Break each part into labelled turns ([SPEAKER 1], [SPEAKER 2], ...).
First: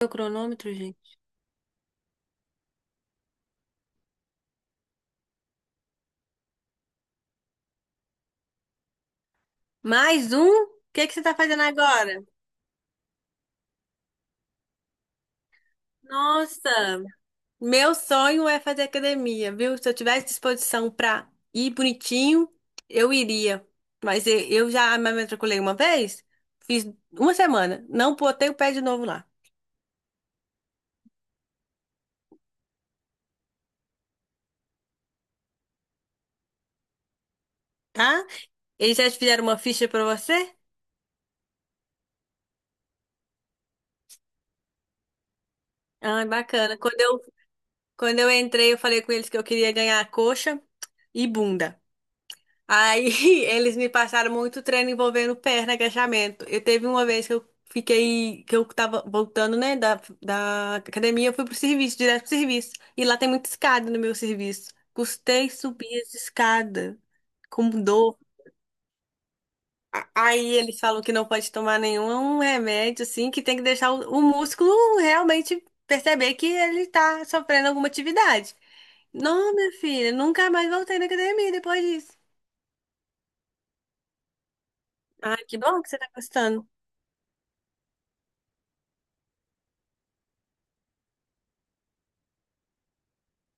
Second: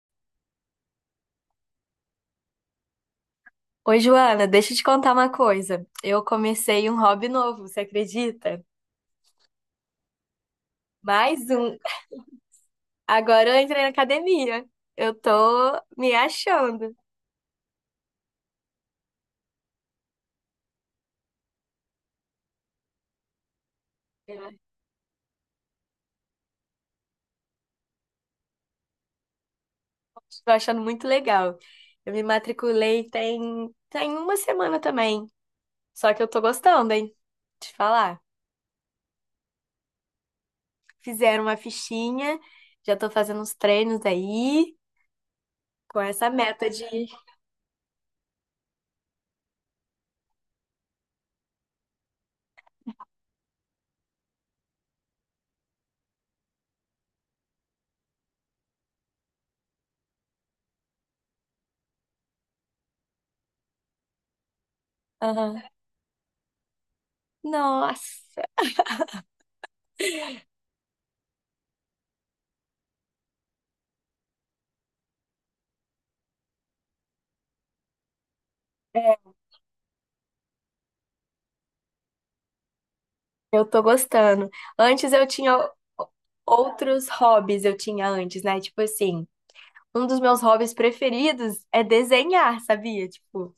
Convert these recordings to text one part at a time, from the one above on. [SPEAKER 1] Meu cronômetro, gente.
[SPEAKER 2] Oi, Joana, deixa eu te contar uma coisa. Eu comecei um hobby novo, você acredita?
[SPEAKER 1] Mais um? O que que você tá
[SPEAKER 2] Mais
[SPEAKER 1] fazendo
[SPEAKER 2] um.
[SPEAKER 1] agora?
[SPEAKER 2] Agora eu entrei na academia. Eu tô me
[SPEAKER 1] Nossa,
[SPEAKER 2] achando.
[SPEAKER 1] meu sonho é fazer academia, viu? Se eu tivesse disposição pra ir bonitinho, eu iria. Mas eu
[SPEAKER 2] Eu
[SPEAKER 1] eu já me matriculei uma vez, fiz uma semana, não botei o pé de novo lá,
[SPEAKER 2] tô achando muito legal. Eu me matriculei tem uma semana também. Só que eu tô gostando, hein? Te falar.
[SPEAKER 1] tá? Eles já te fizeram uma ficha pra você?
[SPEAKER 2] Fizeram uma fichinha, já tô fazendo uns treinos aí, com
[SPEAKER 1] Ah,
[SPEAKER 2] essa meta
[SPEAKER 1] bacana.
[SPEAKER 2] de.
[SPEAKER 1] Quando eu entrei, eu falei com eles que eu queria ganhar coxa e bunda. Aí eles me passaram muito treino envolvendo perna, agachamento. Eu teve uma vez que eu fiquei, que eu tava voltando, né, da academia, eu fui pro serviço, direto pro serviço. E lá tem muita escada no meu serviço. Custei
[SPEAKER 2] Aham.
[SPEAKER 1] subir as escadas com dor.
[SPEAKER 2] Nossa!
[SPEAKER 1] Aí eles falam que não pode tomar nenhum remédio, assim, que tem que deixar o músculo realmente perceber que ele tá sofrendo alguma atividade.
[SPEAKER 2] É.
[SPEAKER 1] Não, minha filha, nunca mais voltei na academia depois disso.
[SPEAKER 2] Eu tô gostando. Antes eu
[SPEAKER 1] Ai,
[SPEAKER 2] tinha
[SPEAKER 1] que bom que você tá gostando.
[SPEAKER 2] outros hobbies, eu tinha antes, né? Tipo assim, um dos meus hobbies preferidos é desenhar, sabia? Tipo,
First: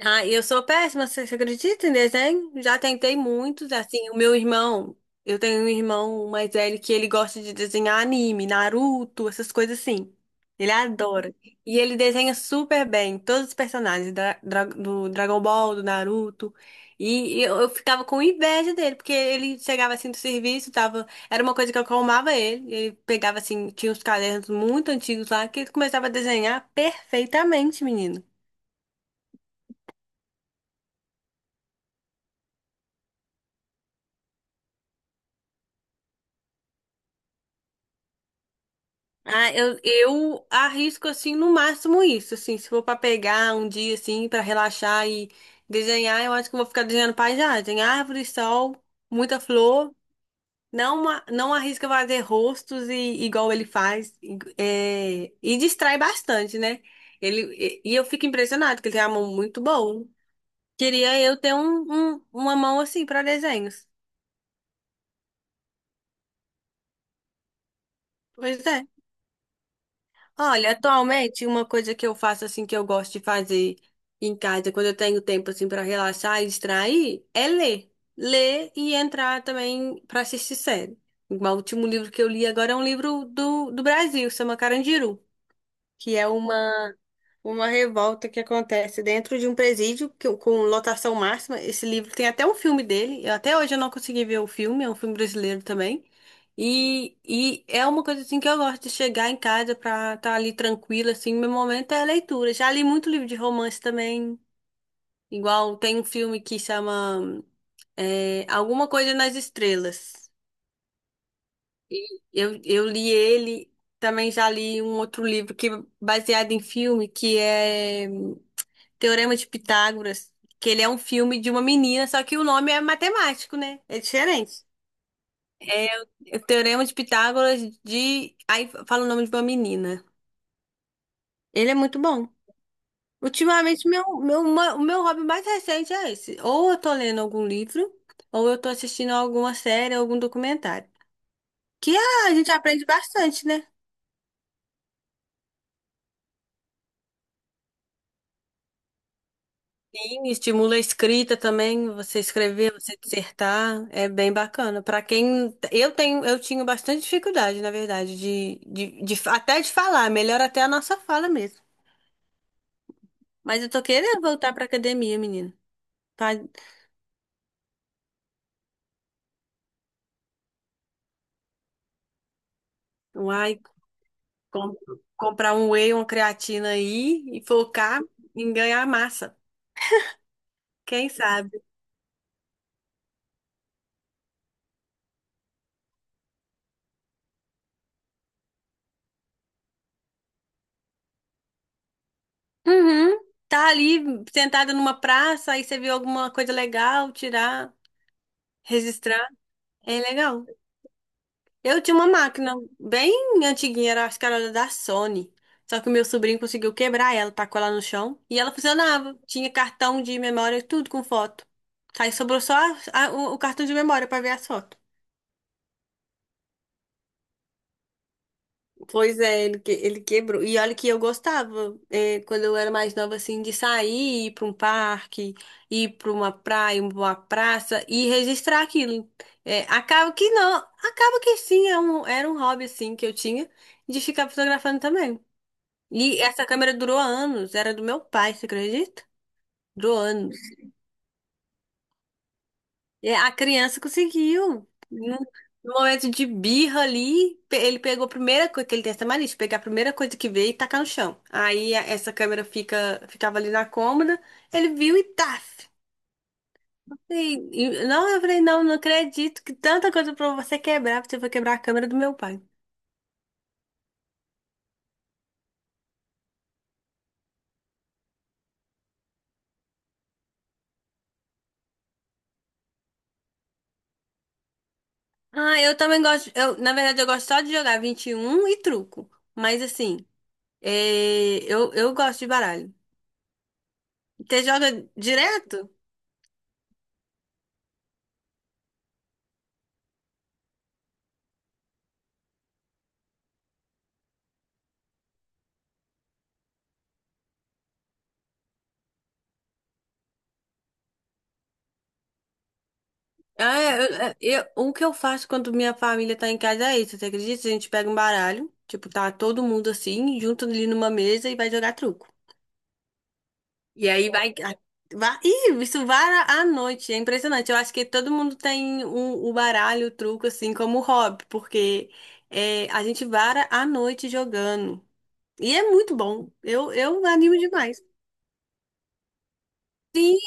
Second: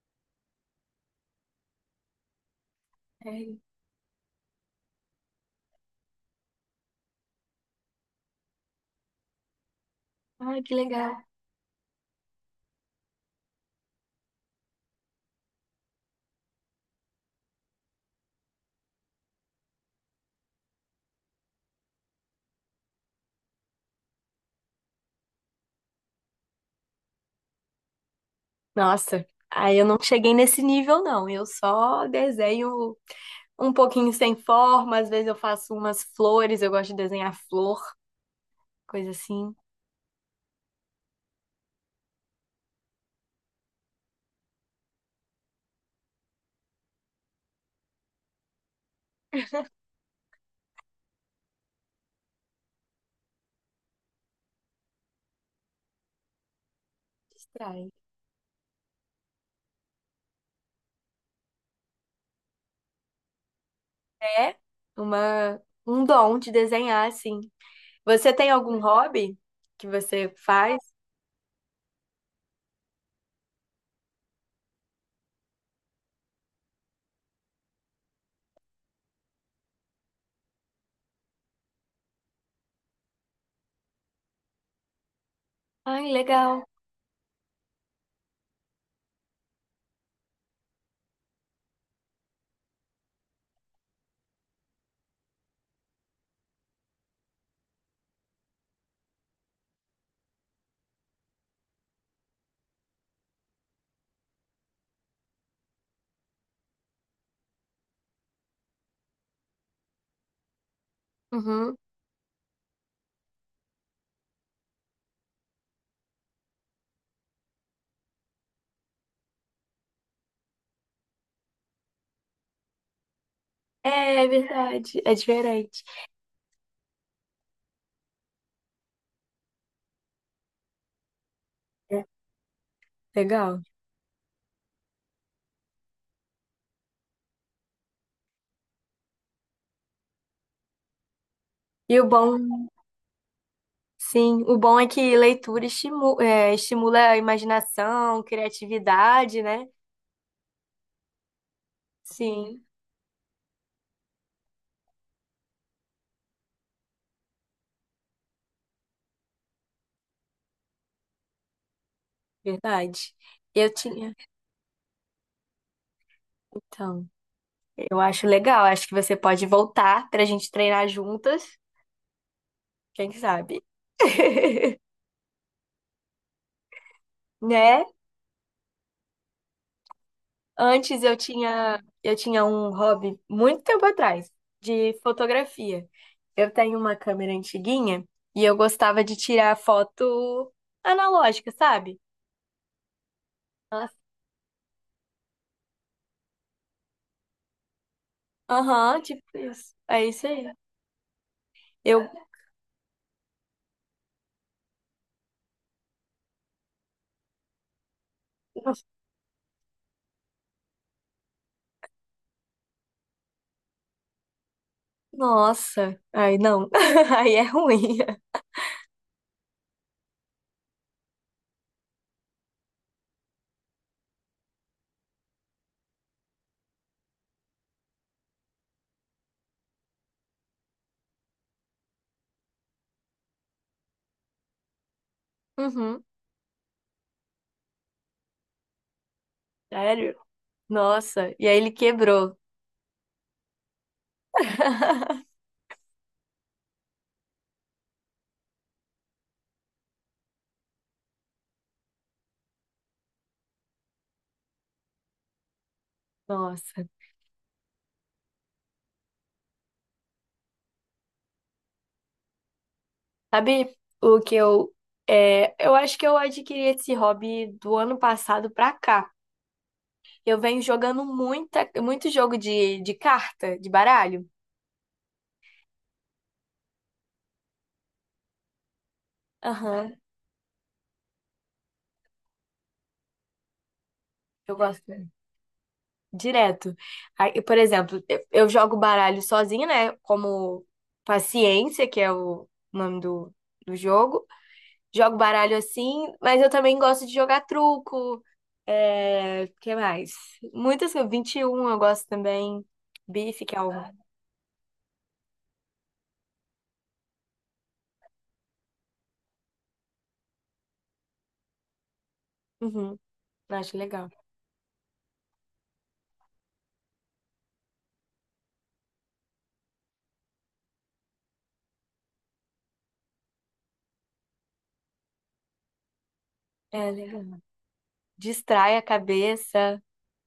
[SPEAKER 1] Ah, eu sou péssima, você acredita em desenho? Já tentei
[SPEAKER 2] ai,
[SPEAKER 1] muitos, assim, o meu irmão, eu tenho um irmão mais velho que ele gosta de desenhar anime, Naruto, essas coisas assim.
[SPEAKER 2] ai,
[SPEAKER 1] Ele
[SPEAKER 2] que legal.
[SPEAKER 1] adora. E ele desenha super bem todos os personagens do Dragon Ball, do Naruto. E eu ficava com inveja dele, porque ele chegava assim do serviço, tava, era uma coisa que acalmava ele. Ele pegava assim, tinha uns cadernos muito antigos lá que ele começava a desenhar perfeitamente, menino.
[SPEAKER 2] Nossa, aí eu não cheguei nesse nível, não. Eu só desenho um pouquinho sem forma, às vezes eu faço umas flores, eu gosto de desenhar flor, coisa
[SPEAKER 1] Ah,
[SPEAKER 2] assim.
[SPEAKER 1] eu arrisco assim no máximo isso, assim, se for pra pegar um dia assim pra relaxar e desenhar, eu acho que eu vou ficar desenhando paisagem, árvore, sol, muita flor. Não, não arrisca fazer rostos e igual ele faz e, é, e distrai bastante, né? Ele
[SPEAKER 2] Distrai.
[SPEAKER 1] e eu fico impressionado que ele tem uma mão muito boa. Queria eu ter uma mão assim pra desenhos.
[SPEAKER 2] É uma, um dom de desenhar, assim. Você tem
[SPEAKER 1] Pois é.
[SPEAKER 2] algum hobby que você
[SPEAKER 1] Olha,
[SPEAKER 2] faz?
[SPEAKER 1] atualmente uma coisa que eu faço assim que eu gosto de fazer em casa, quando eu tenho tempo assim para relaxar e distrair, é ler. Ler e entrar também para assistir série. Igual o último livro que eu li agora é um livro do Brasil, chama Carandiru,
[SPEAKER 2] Ai,
[SPEAKER 1] que é
[SPEAKER 2] legal.
[SPEAKER 1] uma revolta que acontece dentro de um presídio que- com lotação máxima. Esse livro tem até um filme dele. Eu, até hoje eu não consegui ver o filme, é um filme brasileiro também. E é uma coisa assim que eu gosto de chegar em casa pra estar ali tranquila, assim. Meu momento é a leitura. Já li muito livro de romance também. Igual tem um filme que chama é, Alguma Coisa nas Estrelas.
[SPEAKER 2] Uhum.
[SPEAKER 1] Eu li ele, também já li um outro livro que é baseado em filme, que é. Teorema de Pitágoras, que ele é um filme de uma menina, só que o nome é matemático, né? É
[SPEAKER 2] É, é
[SPEAKER 1] diferente.
[SPEAKER 2] verdade. É diferente.
[SPEAKER 1] É o Teorema de Pitágoras de. Aí fala o nome de uma menina. Ele é muito
[SPEAKER 2] É,
[SPEAKER 1] bom.
[SPEAKER 2] legal.
[SPEAKER 1] Ultimamente, o meu hobby mais recente é esse. Ou eu tô lendo algum livro, ou eu tô assistindo alguma série, algum documentário. Que
[SPEAKER 2] E o
[SPEAKER 1] a gente
[SPEAKER 2] bom,
[SPEAKER 1] aprende bastante, né?
[SPEAKER 2] sim, o bom é que leitura estimula a imaginação, criatividade, né?
[SPEAKER 1] Sim, estimula a escrita também, você
[SPEAKER 2] Sim,
[SPEAKER 1] escrever, você dissertar, é bem bacana. Para quem eu tinha bastante dificuldade, na verdade, até de falar, melhor até a nossa fala mesmo.
[SPEAKER 2] verdade.
[SPEAKER 1] Mas eu
[SPEAKER 2] Eu
[SPEAKER 1] tô
[SPEAKER 2] tinha.
[SPEAKER 1] querendo voltar para academia, menino. Pra,
[SPEAKER 2] Então, eu acho legal. Acho que você pode voltar pra gente treinar juntas. Quem
[SPEAKER 1] uai,
[SPEAKER 2] sabe?
[SPEAKER 1] com- comprar um whey, uma creatina aí e
[SPEAKER 2] Né?
[SPEAKER 1] focar em ganhar massa.
[SPEAKER 2] Antes
[SPEAKER 1] Quem
[SPEAKER 2] eu
[SPEAKER 1] sabe?
[SPEAKER 2] tinha, eu tinha um hobby muito tempo atrás, de fotografia. Eu tenho uma câmera antiguinha e eu gostava de tirar foto analógica, sabe?
[SPEAKER 1] Uhum. Tá
[SPEAKER 2] Nossa,
[SPEAKER 1] ali sentada numa praça, aí você viu alguma coisa legal, tirar,
[SPEAKER 2] aham, tipo
[SPEAKER 1] registrar,
[SPEAKER 2] isso.
[SPEAKER 1] é
[SPEAKER 2] É isso
[SPEAKER 1] legal.
[SPEAKER 2] aí.
[SPEAKER 1] Eu tinha uma
[SPEAKER 2] Eu.
[SPEAKER 1] máquina bem antiguinha, era, acho que era da Sony. Só que o meu sobrinho conseguiu quebrar ela, tacou ela no chão e ela funcionava. Tinha cartão de memória, e tudo com foto. Aí sobrou só a- o cartão de memória pra ver as fotos.
[SPEAKER 2] Nossa. Ai, não. Aí é ruim.
[SPEAKER 1] Pois é, ele, que- ele quebrou. E olha que eu gostava, é, quando eu era mais nova, assim, de sair, ir pra um parque, ir pra uma praia, uma praça e registrar aquilo. É, acaba que não, acaba que sim, é um- era um hobby, assim, que eu tinha de ficar fotografando também.
[SPEAKER 2] Uhum.
[SPEAKER 1] E essa câmera durou anos, era do meu pai, você acredita? Durou
[SPEAKER 2] Sério?
[SPEAKER 1] anos.
[SPEAKER 2] Nossa. E aí ele quebrou.
[SPEAKER 1] E a criança conseguiu. No no momento de birra ali, ele pegou a primeira coisa, que ele tem essa mania, de pegar a primeira coisa que vê e tacar no chão. Aí essa câmera ficava ali na cômoda, ele viu e taf.
[SPEAKER 2] Nossa.
[SPEAKER 1] E, não, eu falei, não, não acredito que tanta coisa pra você quebrar, você foi quebrar a câmera do meu pai.
[SPEAKER 2] Sabe o que eu. É, eu acho que eu adquiri esse hobby do ano passado pra cá. Eu venho jogando muita, muito jogo de carta, de baralho.
[SPEAKER 1] Ah, eu também gosto, eu, na verdade eu gosto só de jogar 21 e um e truco. Mas
[SPEAKER 2] Aham,
[SPEAKER 1] assim, é, eu gosto de baralho. Você
[SPEAKER 2] eu
[SPEAKER 1] joga
[SPEAKER 2] gosto
[SPEAKER 1] direto?
[SPEAKER 2] direto. Aí, por exemplo, eu jogo baralho sozinha, né? Como Paciência, que é o nome do jogo. Jogo baralho assim, mas eu também gosto de jogar truco. É, que mais? Muitas coisas. 21 eu gosto também. Bife, que
[SPEAKER 1] Ah,
[SPEAKER 2] é o.
[SPEAKER 1] é, o que eu faço quando minha família tá em casa é isso, você acredita? A gente pega um baralho, tipo, tá todo mundo assim, junto ali numa mesa e vai jogar truco.
[SPEAKER 2] Uhum, acho
[SPEAKER 1] E
[SPEAKER 2] legal.
[SPEAKER 1] aí vai, vai, isso vara à noite, é impressionante. Eu acho que todo mundo tem o baralho, o truco, assim, como hobby, porque é, a gente vara à noite jogando. E é muito bom, eu,
[SPEAKER 2] É
[SPEAKER 1] eu
[SPEAKER 2] legal.
[SPEAKER 1] animo demais.
[SPEAKER 2] Distrai a cabeça.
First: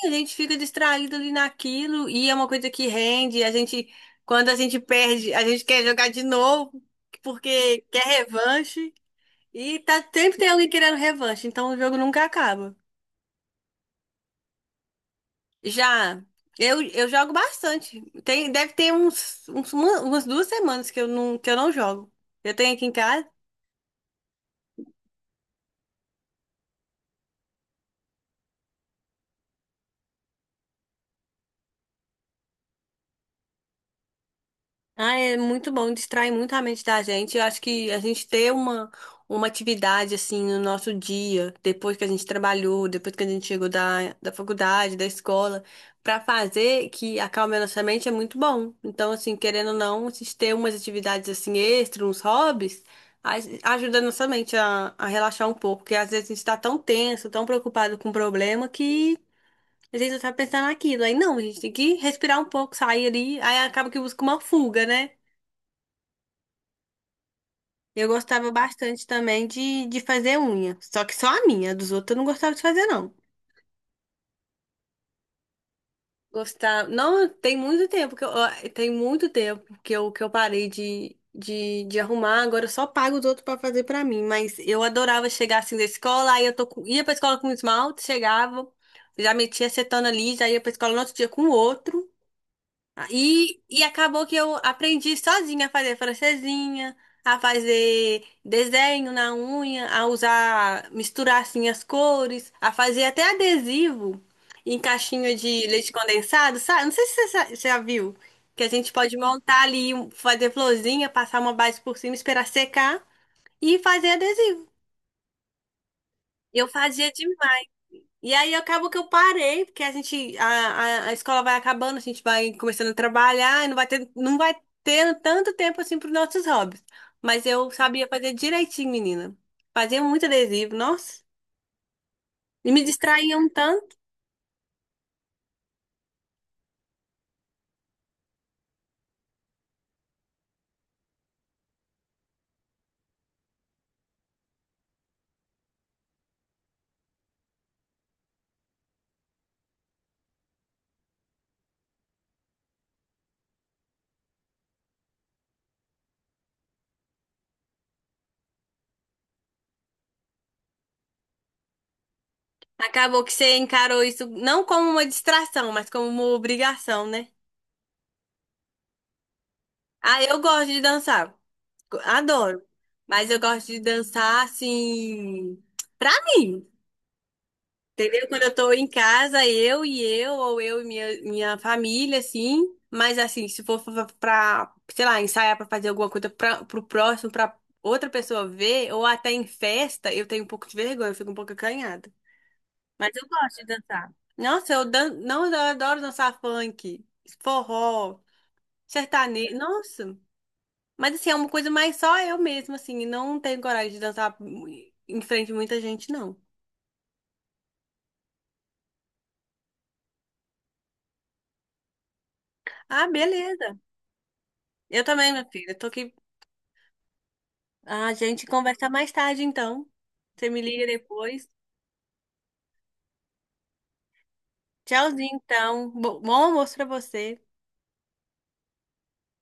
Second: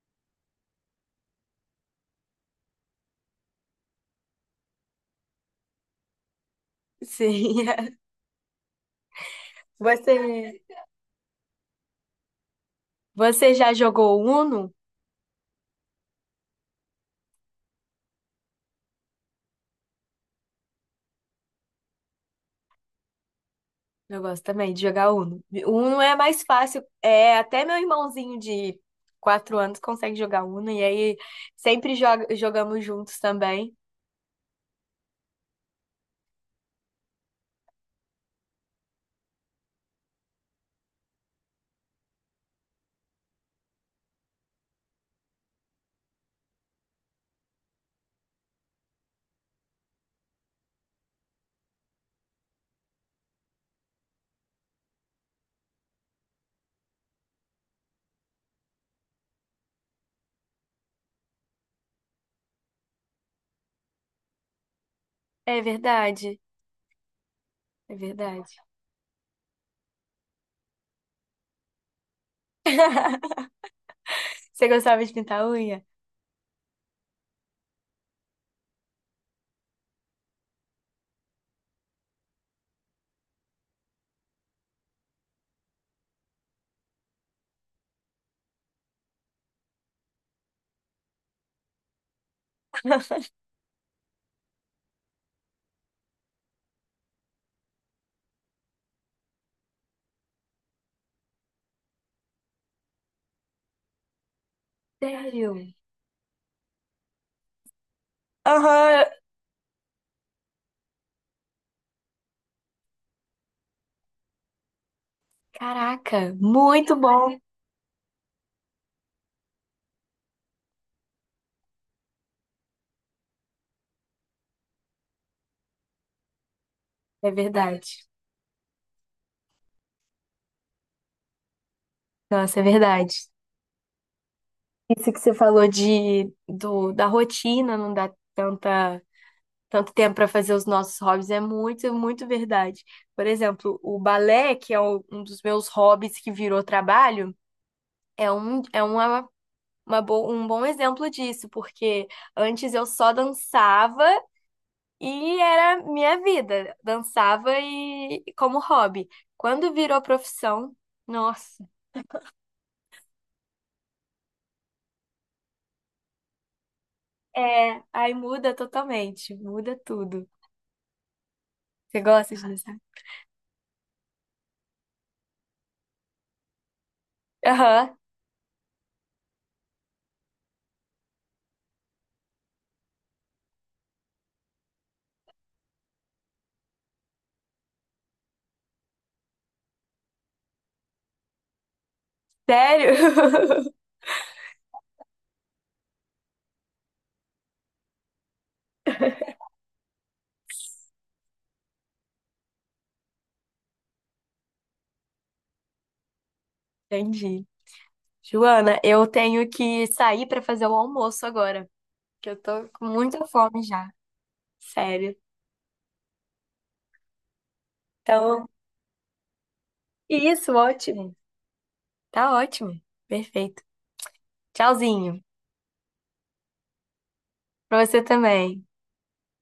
[SPEAKER 1] A gente fica distraído ali naquilo e é uma coisa que rende. A gente, quando a gente perde, a gente quer jogar de novo
[SPEAKER 2] Sim.
[SPEAKER 1] porque quer revanche e tá
[SPEAKER 2] Você.
[SPEAKER 1] sempre tem alguém querendo revanche, então o jogo nunca acaba.
[SPEAKER 2] Você já jogou Uno?
[SPEAKER 1] Já eu jogo bastante. Tem, deve ter uns, umas duas semanas que eu não jogo. Eu tenho aqui em casa.
[SPEAKER 2] Eu gosto também de jogar Uno. Uno é mais fácil. É, até meu irmãozinho de 4 anos consegue jogar Uno e aí sempre jogamos juntos também.
[SPEAKER 1] Ah, é muito bom, distrai muito a mente da gente. Eu acho que a gente ter uma atividade assim no nosso dia, depois que a gente trabalhou, depois que a gente chegou da faculdade, da escola, pra fazer que acalme a nossa mente é muito bom. Então, assim, querendo ou não, a gente ter umas atividades assim extras, uns hobbies, a- ajuda a nossa mente a relaxar um pouco, porque às vezes a gente tá tão tenso, tão preocupado com o problema que a gente só tá pensando naquilo. Aí não, a gente tem que respirar um pouco, sair ali, aí acaba que busca uma fuga, né?
[SPEAKER 2] É verdade, é
[SPEAKER 1] Eu gostava
[SPEAKER 2] verdade.
[SPEAKER 1] bastante também de fazer unha. Só que só a minha, dos outros eu não gostava de fazer, não.
[SPEAKER 2] Você gostava de pintar unha?
[SPEAKER 1] Gostar. Não, tem muito tempo que eu, ó, tem muito tempo que eu parei de arrumar. Agora eu só pago os outros pra fazer pra mim. Mas eu adorava chegar assim da escola, aí eu tô com- ia pra escola com esmalte, chegava, já metia acetona ali, já ia pra escola no outro dia com outro. E acabou que eu aprendi sozinha a fazer francesinha, a fazer desenho na unha, a usar, misturar assim as cores, a fazer até adesivo em caixinha
[SPEAKER 2] Sério?
[SPEAKER 1] de leite condensado, sabe? Não sei se você você já viu, que a gente
[SPEAKER 2] Aham.
[SPEAKER 1] pode montar ali, um- fazer florzinha, passar uma base por cima, esperar secar e fazer adesivo.
[SPEAKER 2] Caraca,
[SPEAKER 1] Eu
[SPEAKER 2] muito
[SPEAKER 1] fazia
[SPEAKER 2] bom.
[SPEAKER 1] e aí acabou que eu parei, porque a gente, a escola vai acabando, a gente vai começando a trabalhar, e não vai ter, não vai ter tanto tempo assim para os nossos hobbies.
[SPEAKER 2] É
[SPEAKER 1] Mas eu
[SPEAKER 2] verdade.
[SPEAKER 1] sabia fazer direitinho, menina. Fazia muito adesivo, nossa.
[SPEAKER 2] Nossa, é
[SPEAKER 1] E me
[SPEAKER 2] verdade.
[SPEAKER 1] distraía um tanto.
[SPEAKER 2] Isso que você falou de do, da rotina não dá tanta tanto tempo para fazer os nossos hobbies é muito verdade. Por exemplo, o balé, que é um dos meus hobbies que virou trabalho, é um, é um bom exemplo disso, porque antes eu só dançava e era minha vida, dançava e como hobby. Quando virou profissão, nossa,
[SPEAKER 1] Acabou que você encarou isso não como uma distração, mas como uma obrigação, né?
[SPEAKER 2] é, aí muda totalmente, muda
[SPEAKER 1] Ah,
[SPEAKER 2] tudo.
[SPEAKER 1] eu gosto de dançar.
[SPEAKER 2] Você gosta de
[SPEAKER 1] Adoro.
[SPEAKER 2] dançar?
[SPEAKER 1] Mas eu gosto de dançar assim, pra mim.
[SPEAKER 2] Aham,
[SPEAKER 1] Entendeu? Quando eu tô em casa, eu e eu, ou eu e minha família, assim. Mas, assim, se for pra, sei lá, ensaiar pra fazer alguma coisa pra, pro próximo, pra outra pessoa ver, ou até em festa, eu tenho um pouco de vergonha, eu fico um pouco acanhada.
[SPEAKER 2] sério?
[SPEAKER 1] Mas eu gosto de dançar. Nossa, eu, dan não, eu adoro dançar funk, forró, sertanejo. Nossa, mas, assim, é uma coisa mais só eu mesma, assim. E não tenho coragem de dançar em frente a muita gente, não.
[SPEAKER 2] Entendi. Joana, eu tenho que sair para fazer o almoço agora, que eu tô com
[SPEAKER 1] Ah,
[SPEAKER 2] muita fome
[SPEAKER 1] beleza.
[SPEAKER 2] já,
[SPEAKER 1] Eu
[SPEAKER 2] sério.
[SPEAKER 1] também, minha filha. Tô aqui. Ah, a gente
[SPEAKER 2] Então,
[SPEAKER 1] conversa mais tarde, então. Você
[SPEAKER 2] isso,
[SPEAKER 1] me liga
[SPEAKER 2] ótimo.
[SPEAKER 1] depois.
[SPEAKER 2] Tá ótimo. Perfeito. Tchauzinho.
[SPEAKER 1] Tchauzinho, então. Bom almoço pra você.
[SPEAKER 2] Pra você também.